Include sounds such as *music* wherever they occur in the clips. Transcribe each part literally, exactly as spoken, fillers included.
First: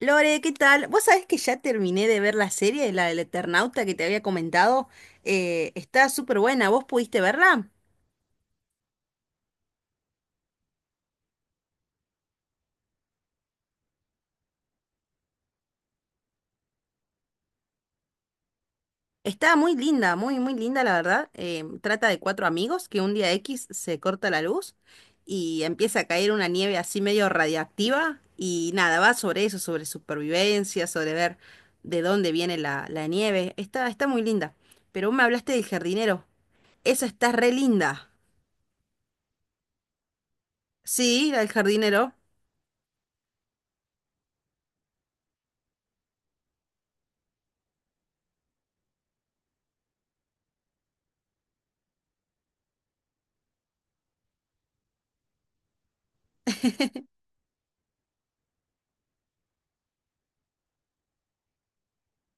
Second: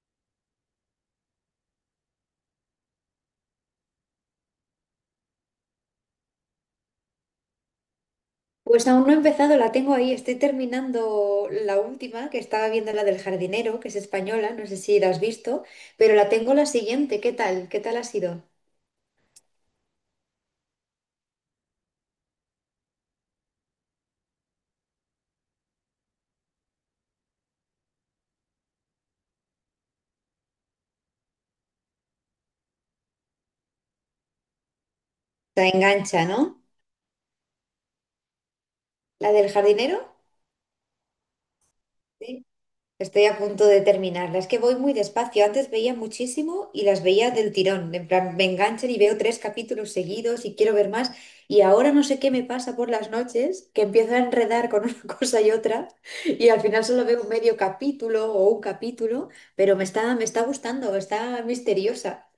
Lore, ¿qué tal? Vos sabés que ya terminé de ver la serie, la del Eternauta que te había comentado. Eh, está súper buena, ¿vos pudiste verla? Pues aún no he empezado, la tengo ahí. Estoy terminando la última, que estaba viendo la del jardinero, que es española, no sé si la has visto, pero la tengo la siguiente. ¿Qué tal? ¿Qué tal ha sido? Está muy linda, muy, muy linda, la verdad. Eh, trata de cuatro amigos que un día X se corta la luz y empieza a caer una nieve así medio radiactiva. Y nada, va sobre eso, sobre supervivencia, sobre ver de dónde viene la, la nieve. Está, está muy linda. Pero vos me hablaste del La jardinero. engancha, ¿no? Esa está re linda. ¿La del jardinero? Sí, la del jardinero. Sí. Estoy a punto de terminarla. Es que voy muy despacio. Antes veía muchísimo y las veía del tirón. En plan, me enganchan y veo tres capítulos seguidos y quiero ver más. Y ahora no sé qué me pasa por las noches, que empiezo a enredar con *laughs* una cosa y otra y al final solo *laughs* veo medio capítulo o un capítulo, pero me está, me está gustando, está misteriosa.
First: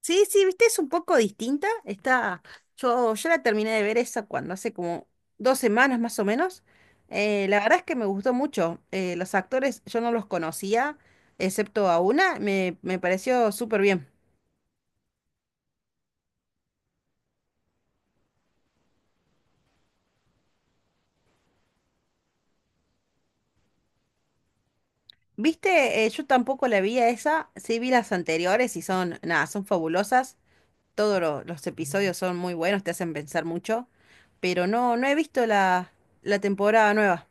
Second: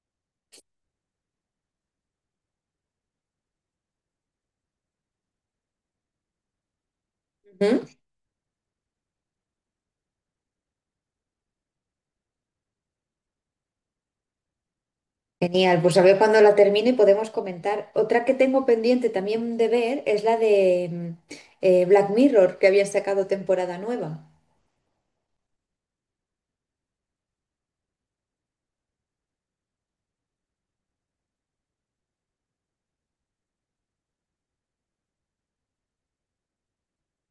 Sí, sí, viste, es un poco distinta. Está, yo ya la terminé de ver esa cuando hace como dos semanas más o menos. Eh, la verdad es Ujú. que me gustó mucho. Eh, los actores yo no los conocía, excepto a una, me, me pareció súper bien. Genial, pues a ver cuando la termine podemos comentar. Otra que tengo pendiente también de ver es la de mm, eh, Black Mirror, que había sacado temporada nueva. Viste, Eh, yo tampoco la vi a esa, sí vi las anteriores y son, nada, son fabulosas. Todos lo- los episodios son muy buenos, te hacen pensar mucho, pero no, no he visto la, la temporada nueva.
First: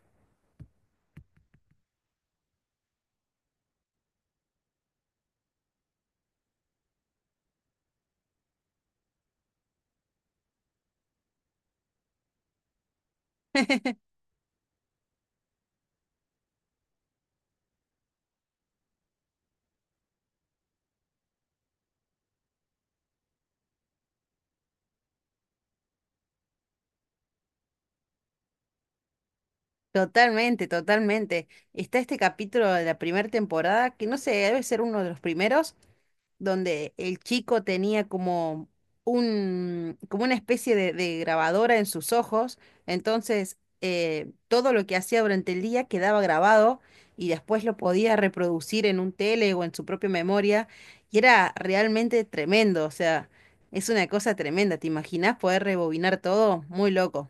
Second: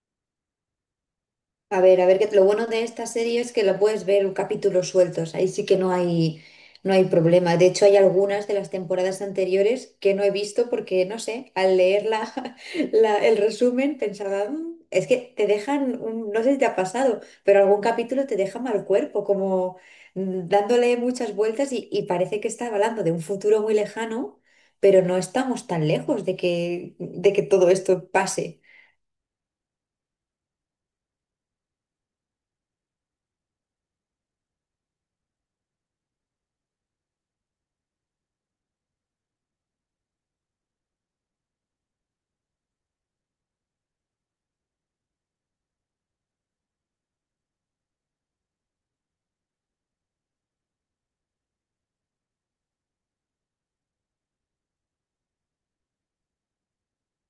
A ver, a ver, que lo bueno de esta serie es que la puedes ver en capítulos sueltos, ahí sí que no hay, no hay problema. De hecho, hay algunas de las temporadas anteriores que no he visto porque, no sé, al leer la, *laughs* la- el resumen *laughs* pensaba, "Mm", es que te dejan, un- no sé si te ha pasado, pero algún capítulo te deja mal cuerpo, como mm, dándole muchas vueltas y, y parece que está hablando de un futuro muy lejano, pero no estamos tan lejos de que, de que todo esto pase. Totalmente, totalmente. Está este capítulo de la primera temporada, que no sé, debe ser uno de los primeros, donde el chico tenía como un, como una especie de, de grabadora en sus ojos. Entonces, eh, todo lo que hacía durante el día quedaba grabado y después lo podía reproducir en un tele o en su propia memoria. Y era realmente tremendo. O sea, es una cosa tremenda. ¿Te imaginas poder rebobinar todo? Muy loco.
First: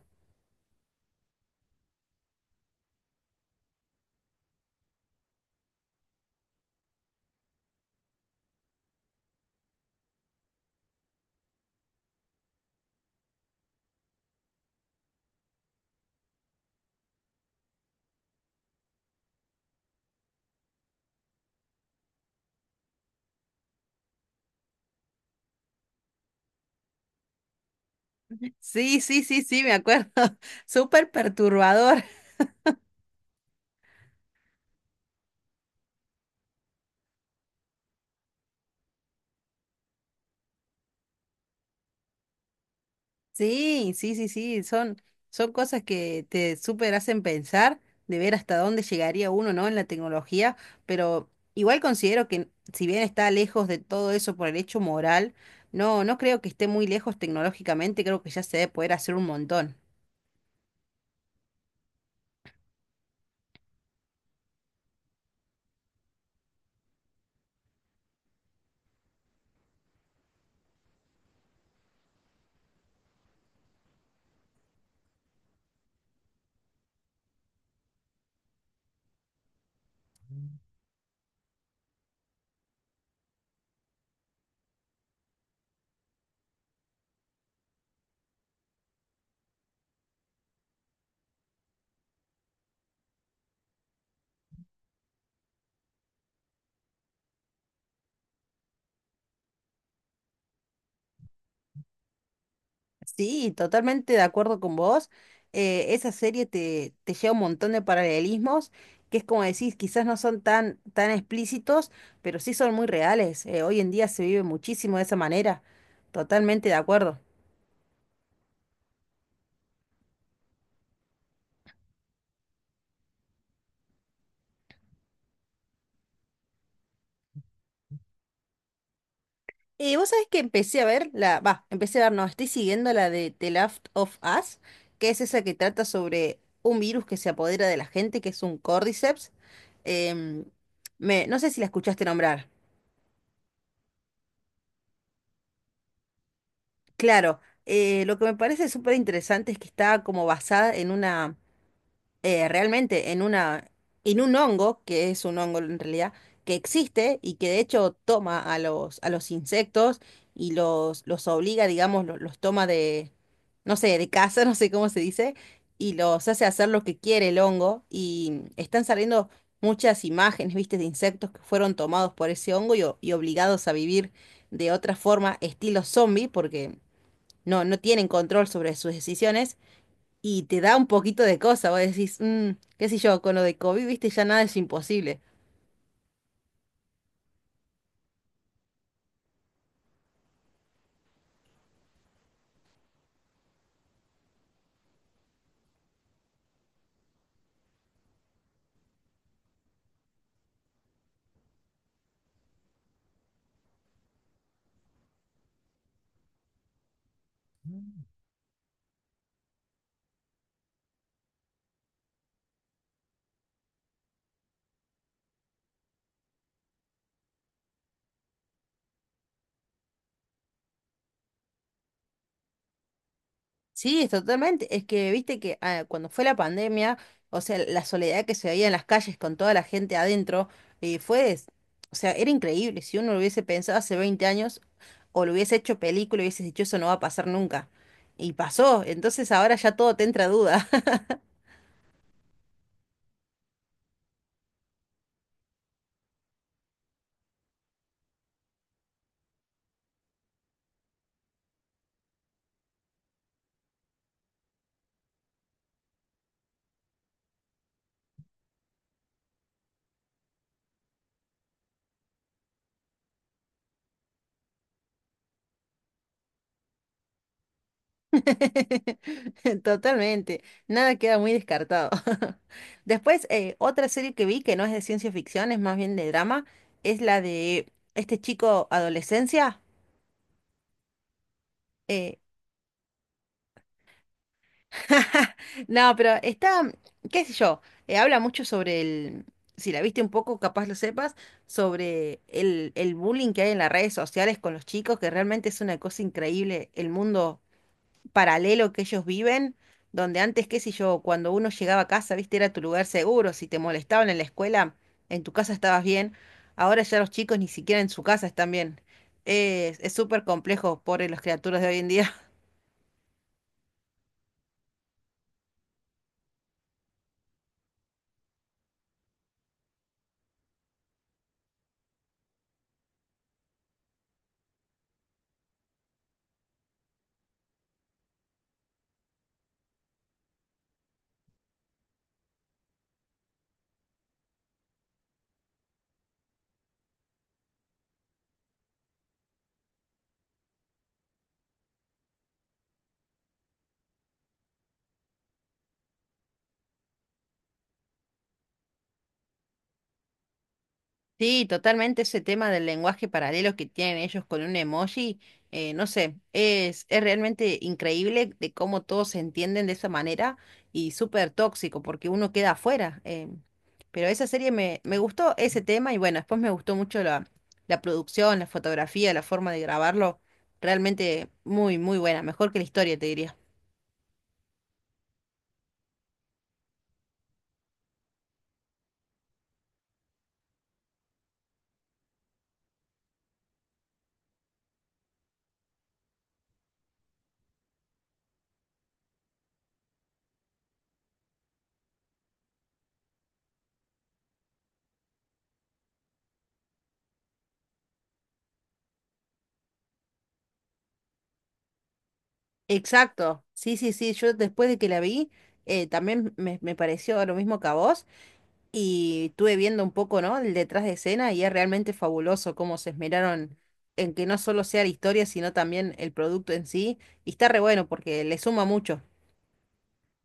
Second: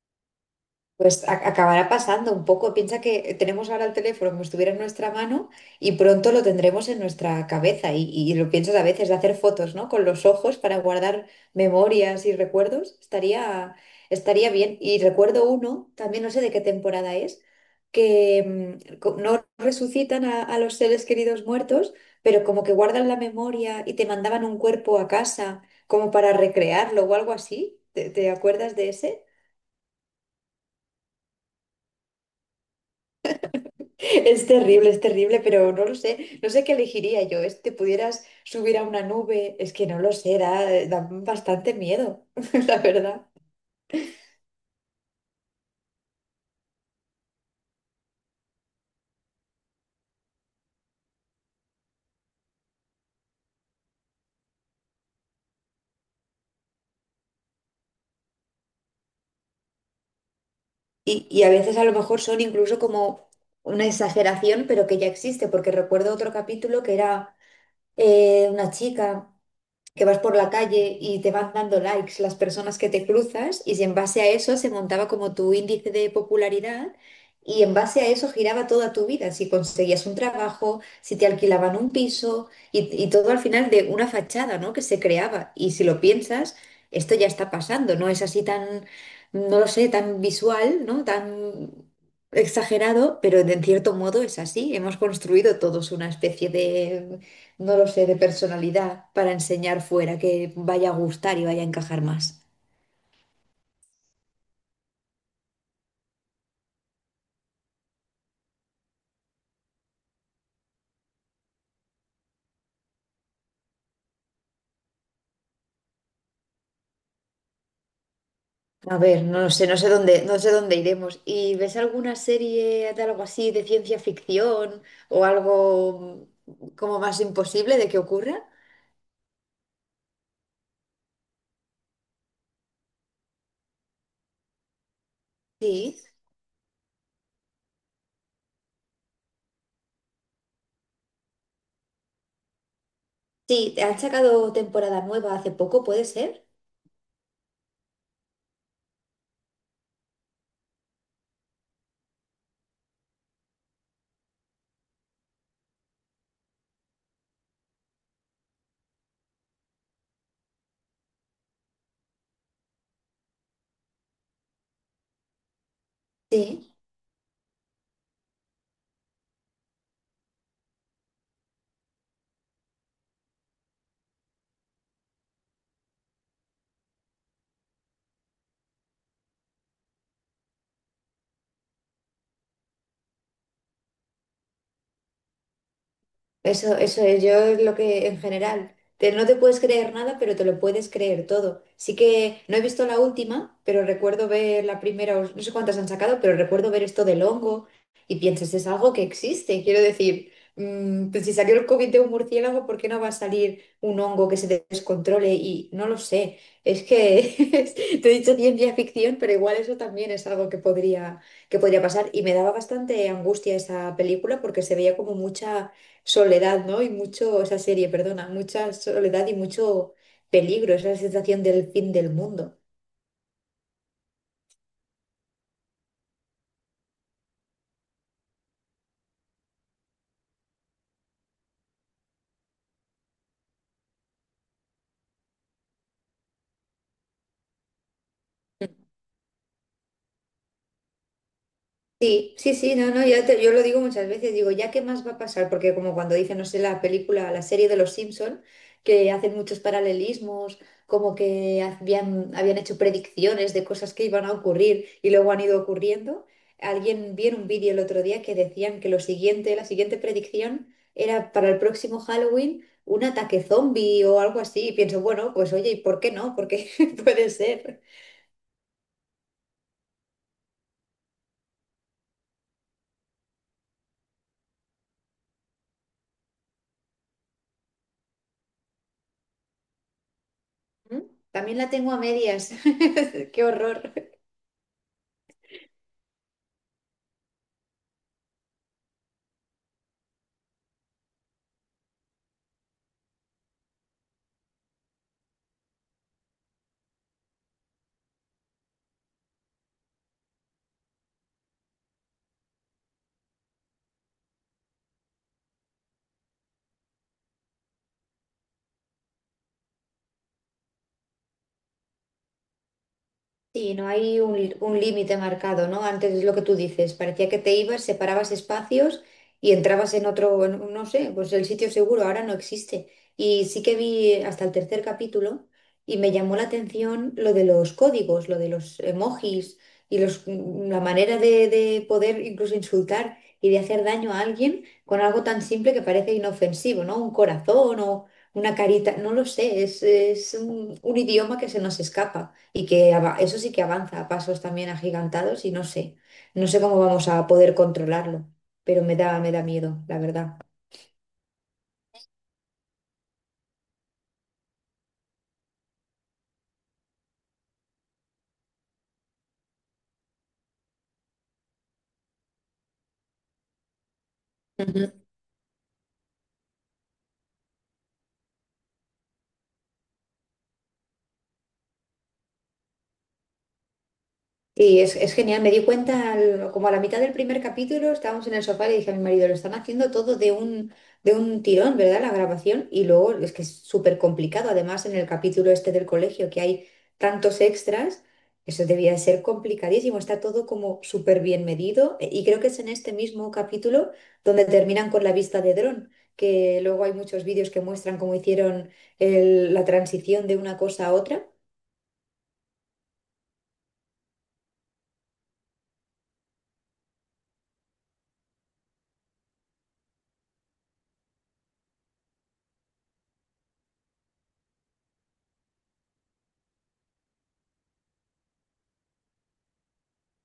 Pues a- acabará pasando un poco. Piensa que tenemos ahora el teléfono como si estuviera en nuestra mano y pronto lo tendremos en nuestra cabeza. Y, y lo piensas a veces de hacer fotos, ¿no? Con los ojos para guardar memorias y recuerdos. Estaría, estaría bien. Y recuerdo uno, también no sé de qué temporada es, que mm, co- no resucitan a, a los seres queridos muertos, pero como que guardan la memoria y te mandaban un cuerpo a casa como para recrearlo o algo así. te te acuerdas de Sí, sí, ese? sí, sí, me acuerdo. *laughs* Súper perturbador. Es terrible, es terrible, pero no lo sé. No sé qué elegiría yo. Es que pudieras subir a una nube. Es que no lo sé, da, eh, da bastante miedo, *laughs* la verdad. Sí, sí, sí, sí, son, son cosas que te súper hacen pensar de ver hasta dónde llegaría uno, ¿no? En la tecnología, pero igual considero que si bien está lejos de todo eso por el hecho moral, no, no creo que esté muy lejos tecnológicamente, creo que ya se debe poder hacer un montón. Y, y a veces a lo mejor son incluso como una exageración, pero que ya existe, porque recuerdo otro capítulo que era eh, una chica. Que vas por la calle y te van dando likes las personas que te cruzas y si en base a eso se montaba como tu índice de popularidad y en base a eso giraba toda tu vida, si conseguías un trabajo, si te alquilaban un piso y, y todo al final de una fachada, ¿no? Que se creaba. Y si lo piensas, esto ya está pasando, no es así tan, no lo sé, tan visual, ¿no? Tan exagerado, pero de- en cierto modo es así. Hemos construido todos una especie, no lo sé, de personalidad para enseñar fuera, que vaya a gustar y vaya a encajar más. Sí, totalmente de acuerdo con vos. Eh, esa serie te, te lleva un montón de paralelismos, que es como decís, quizás no son tan, tan explícitos, pero sí son muy reales. Eh, hoy en día se vive muchísimo de esa manera. Totalmente de acuerdo. A ver, no lo sé, no sé dónde, no sé dónde iremos. ¿Y ves alguna serie de algo así de ciencia ficción o algo mm, como más imposible de que ocurra? Eh, vos sabés que empecé a ver la, va, empecé a ver, no, estoy siguiendo la de The Last of Us, que es esa que trata Sí. sobre un virus que se apodera de la gente, que es un Cordyceps. Em, me, no sé si la escuchaste nombrar. Sí, han sacado temporada nueva hace poco, ¿puede ser? Claro, eh, lo que me parece súper interesante es que está como basada en una, eh, realmente en una, en un hongo, que es un hongo en realidad, que existe y que de hecho toma a los, a los insectos y los, los obliga, digamos, lo- los, toma de, no sé, de casa, *laughs* no sé cómo se dice, y los hace hacer Sí. lo que quiere el hongo. Y están saliendo muchas imágenes, viste, de insectos que fueron tomados por ese hongo y o- y obligados a vivir de otra forma, estilo zombie, porque no, no tienen control sobre sus decisiones y te da un poquito de cosa. Vos decís, "Mm, qué sé yo, con lo de COVID, viste, ya nada es imposible". Eso, eso es, yo es lo que en general, te- no te puedes creer nada, pero te lo puedes creer todo. Sí que no he visto la última, pero recuerdo ver la primera, o no sé cuántas han sacado, pero recuerdo ver esto del hongo y piensas, es algo que existe. Quiero decir, mm, pues si salió el COVID de un murciélago, ¿por qué no va a salir un hongo que se descontrole? Y no lo sé, es que *laughs* te he dicho ciencia ficción, pero igual eso también es algo que podría, que podría pasar. Y me daba bastante angustia esa película porque se veía como mucha soledad, ¿no? Y mucho, esa serie, perdona, mucha soledad y mucho peligro, esa sensación del fin del mundo. Sí, es totalmente. Es que viste que ah, cuando fue la pandemia, o sea, la soledad que se veía en las calles con toda la gente adentro, eh, fue, es- o sea, era increíble. Si uno lo hubiese pensado hace veinte años o lo hubiese hecho película, hubiese dicho, eso no va a pasar nunca. Y pasó, entonces ahora ya todo te entra duda. Sí, sí, sí, no, no, ya te- yo lo digo muchas veces, digo, ¿ya qué más va a pasar? Porque como cuando dicen, no sé, la película, la serie de los Simpson, que hacen muchos paralelismos, como que habían, habían hecho predicciones de cosas que iban a ocurrir y luego han ido ocurriendo. Alguien vi en un vídeo el otro día que decían que lo siguiente, la siguiente predicción era para el próximo Halloween un ataque zombie o algo así. Y pienso, bueno, pues oye, ¿y por qué no? Porque *laughs* puede ser. *laughs* Totalmente, nada queda muy descartado. *laughs* Después, eh, otra serie que vi que no es de ciencia ficción, es más bien de drama, es la de este chico adolescencia. ¿Mm? También la tengo a eh, medias. *laughs* Qué horror. *laughs* No, pero está, qué sé yo, eh, habla mucho sobre el, si la viste un poco, capaz lo sepas, sobre el, el bullying que hay en las redes sociales con los chicos, que realmente es una cosa increíble el mundo paralelo que ellos viven, donde antes, qué sé yo, cuando uno llegaba a casa, viste, era tu lugar seguro, si te molestaban en la escuela, en tu casa estabas bien, ahora ya los chicos ni siquiera en su casa están bien. Es es súper complejo, pobre las criaturas de hoy en día. Sí, no hay un, un límite marcado, ¿no? Antes es lo que tú dices, parecía que te ibas, separabas espacios y entrabas en otro, en un- no sé, pues el sitio seguro ahora no existe. Y sí que vi hasta el tercer capítulo y me llamó la atención lo de los códigos, lo de los emojis y los, la manera de, de poder incluso insultar y de hacer daño a alguien con algo tan simple que parece inofensivo, ¿no? Un corazón o una carita, no lo sé, es, es un un idioma que se nos escapa y que ava- eso sí que avanza a pasos también agigantados y no sé, no sé cómo vamos a poder controlarlo, pero me da, me da miedo, la verdad. Sí, totalmente ese tema del lenguaje paralelo que tienen ellos con un emoji, eh, no sé, es, es realmente increíble de cómo todos se entienden de esa manera y súper tóxico porque uno queda afuera. eh. Pero esa serie me, me gustó ese tema y bueno, después me gustó mucho la, la producción, la fotografía, la forma de grabarlo, realmente muy, muy buena, mejor que la historia, te diría. Sí, es, es genial, me di cuenta al- como a la mitad del primer capítulo, estábamos en el sofá y le dije a mi marido, lo están haciendo todo de un, de un tirón, ¿verdad? La grabación. Y luego es que es súper complicado, además en el capítulo este del colegio que hay tantos extras, eso debía de ser complicadísimo, está todo como súper bien medido. E- Y creo que es en este mismo capítulo donde terminan con la vista de dron, que luego hay muchos vídeos que muestran cómo hicieron el- la transición de una cosa a otra. Exacto, sí, sí, sí, yo después de que la vi, eh, también me, me pareció lo mismo que a vos. Y estuve viendo un poco, ¿no? El detrás de escena y es realmente fabuloso cómo se esmeraron en que no solo sea la historia, sino también el producto en sí. Y está re bueno porque le suma mucho.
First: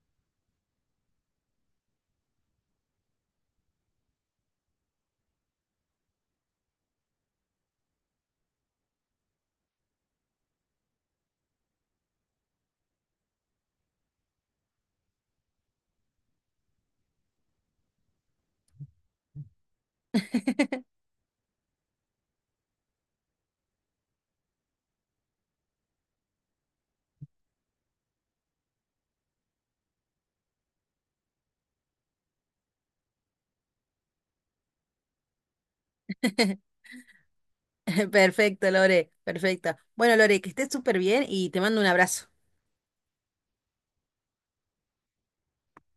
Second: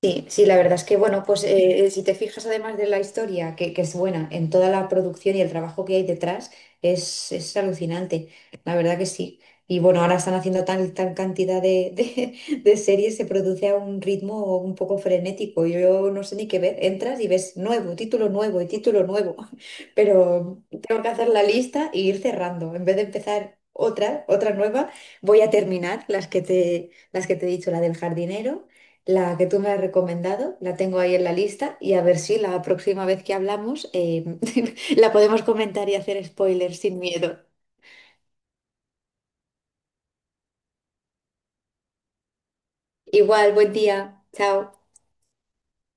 Sí, sí, la verdad es que, bueno, pues eh, si te fijas además de la historia, que, que es buena, en toda la producción y el trabajo que hay detrás, es, es alucinante, la verdad que sí. Y bueno, ahora están haciendo tal, tal cantidad de, de, de series, se produce a un ritmo un poco frenético, yo no sé ni qué ver, entras y ves nuevo, título nuevo y título nuevo, *laughs* pero tengo que *laughs* hacer la lista e ir cerrando, en vez de empezar otra, otra nueva, voy a terminar las que te, las que te he dicho, la del jardinero. La que tú me has recomendado, la tengo ahí en la lista y a ver si la próxima vez que hablamos eh, *laughs* la podemos comentar y hacer spoilers sin miedo. Perfecto, Lore, perfecto. Bueno, Lore, que estés súper bien y te mando un abrazo. Igual, buen día. Chao.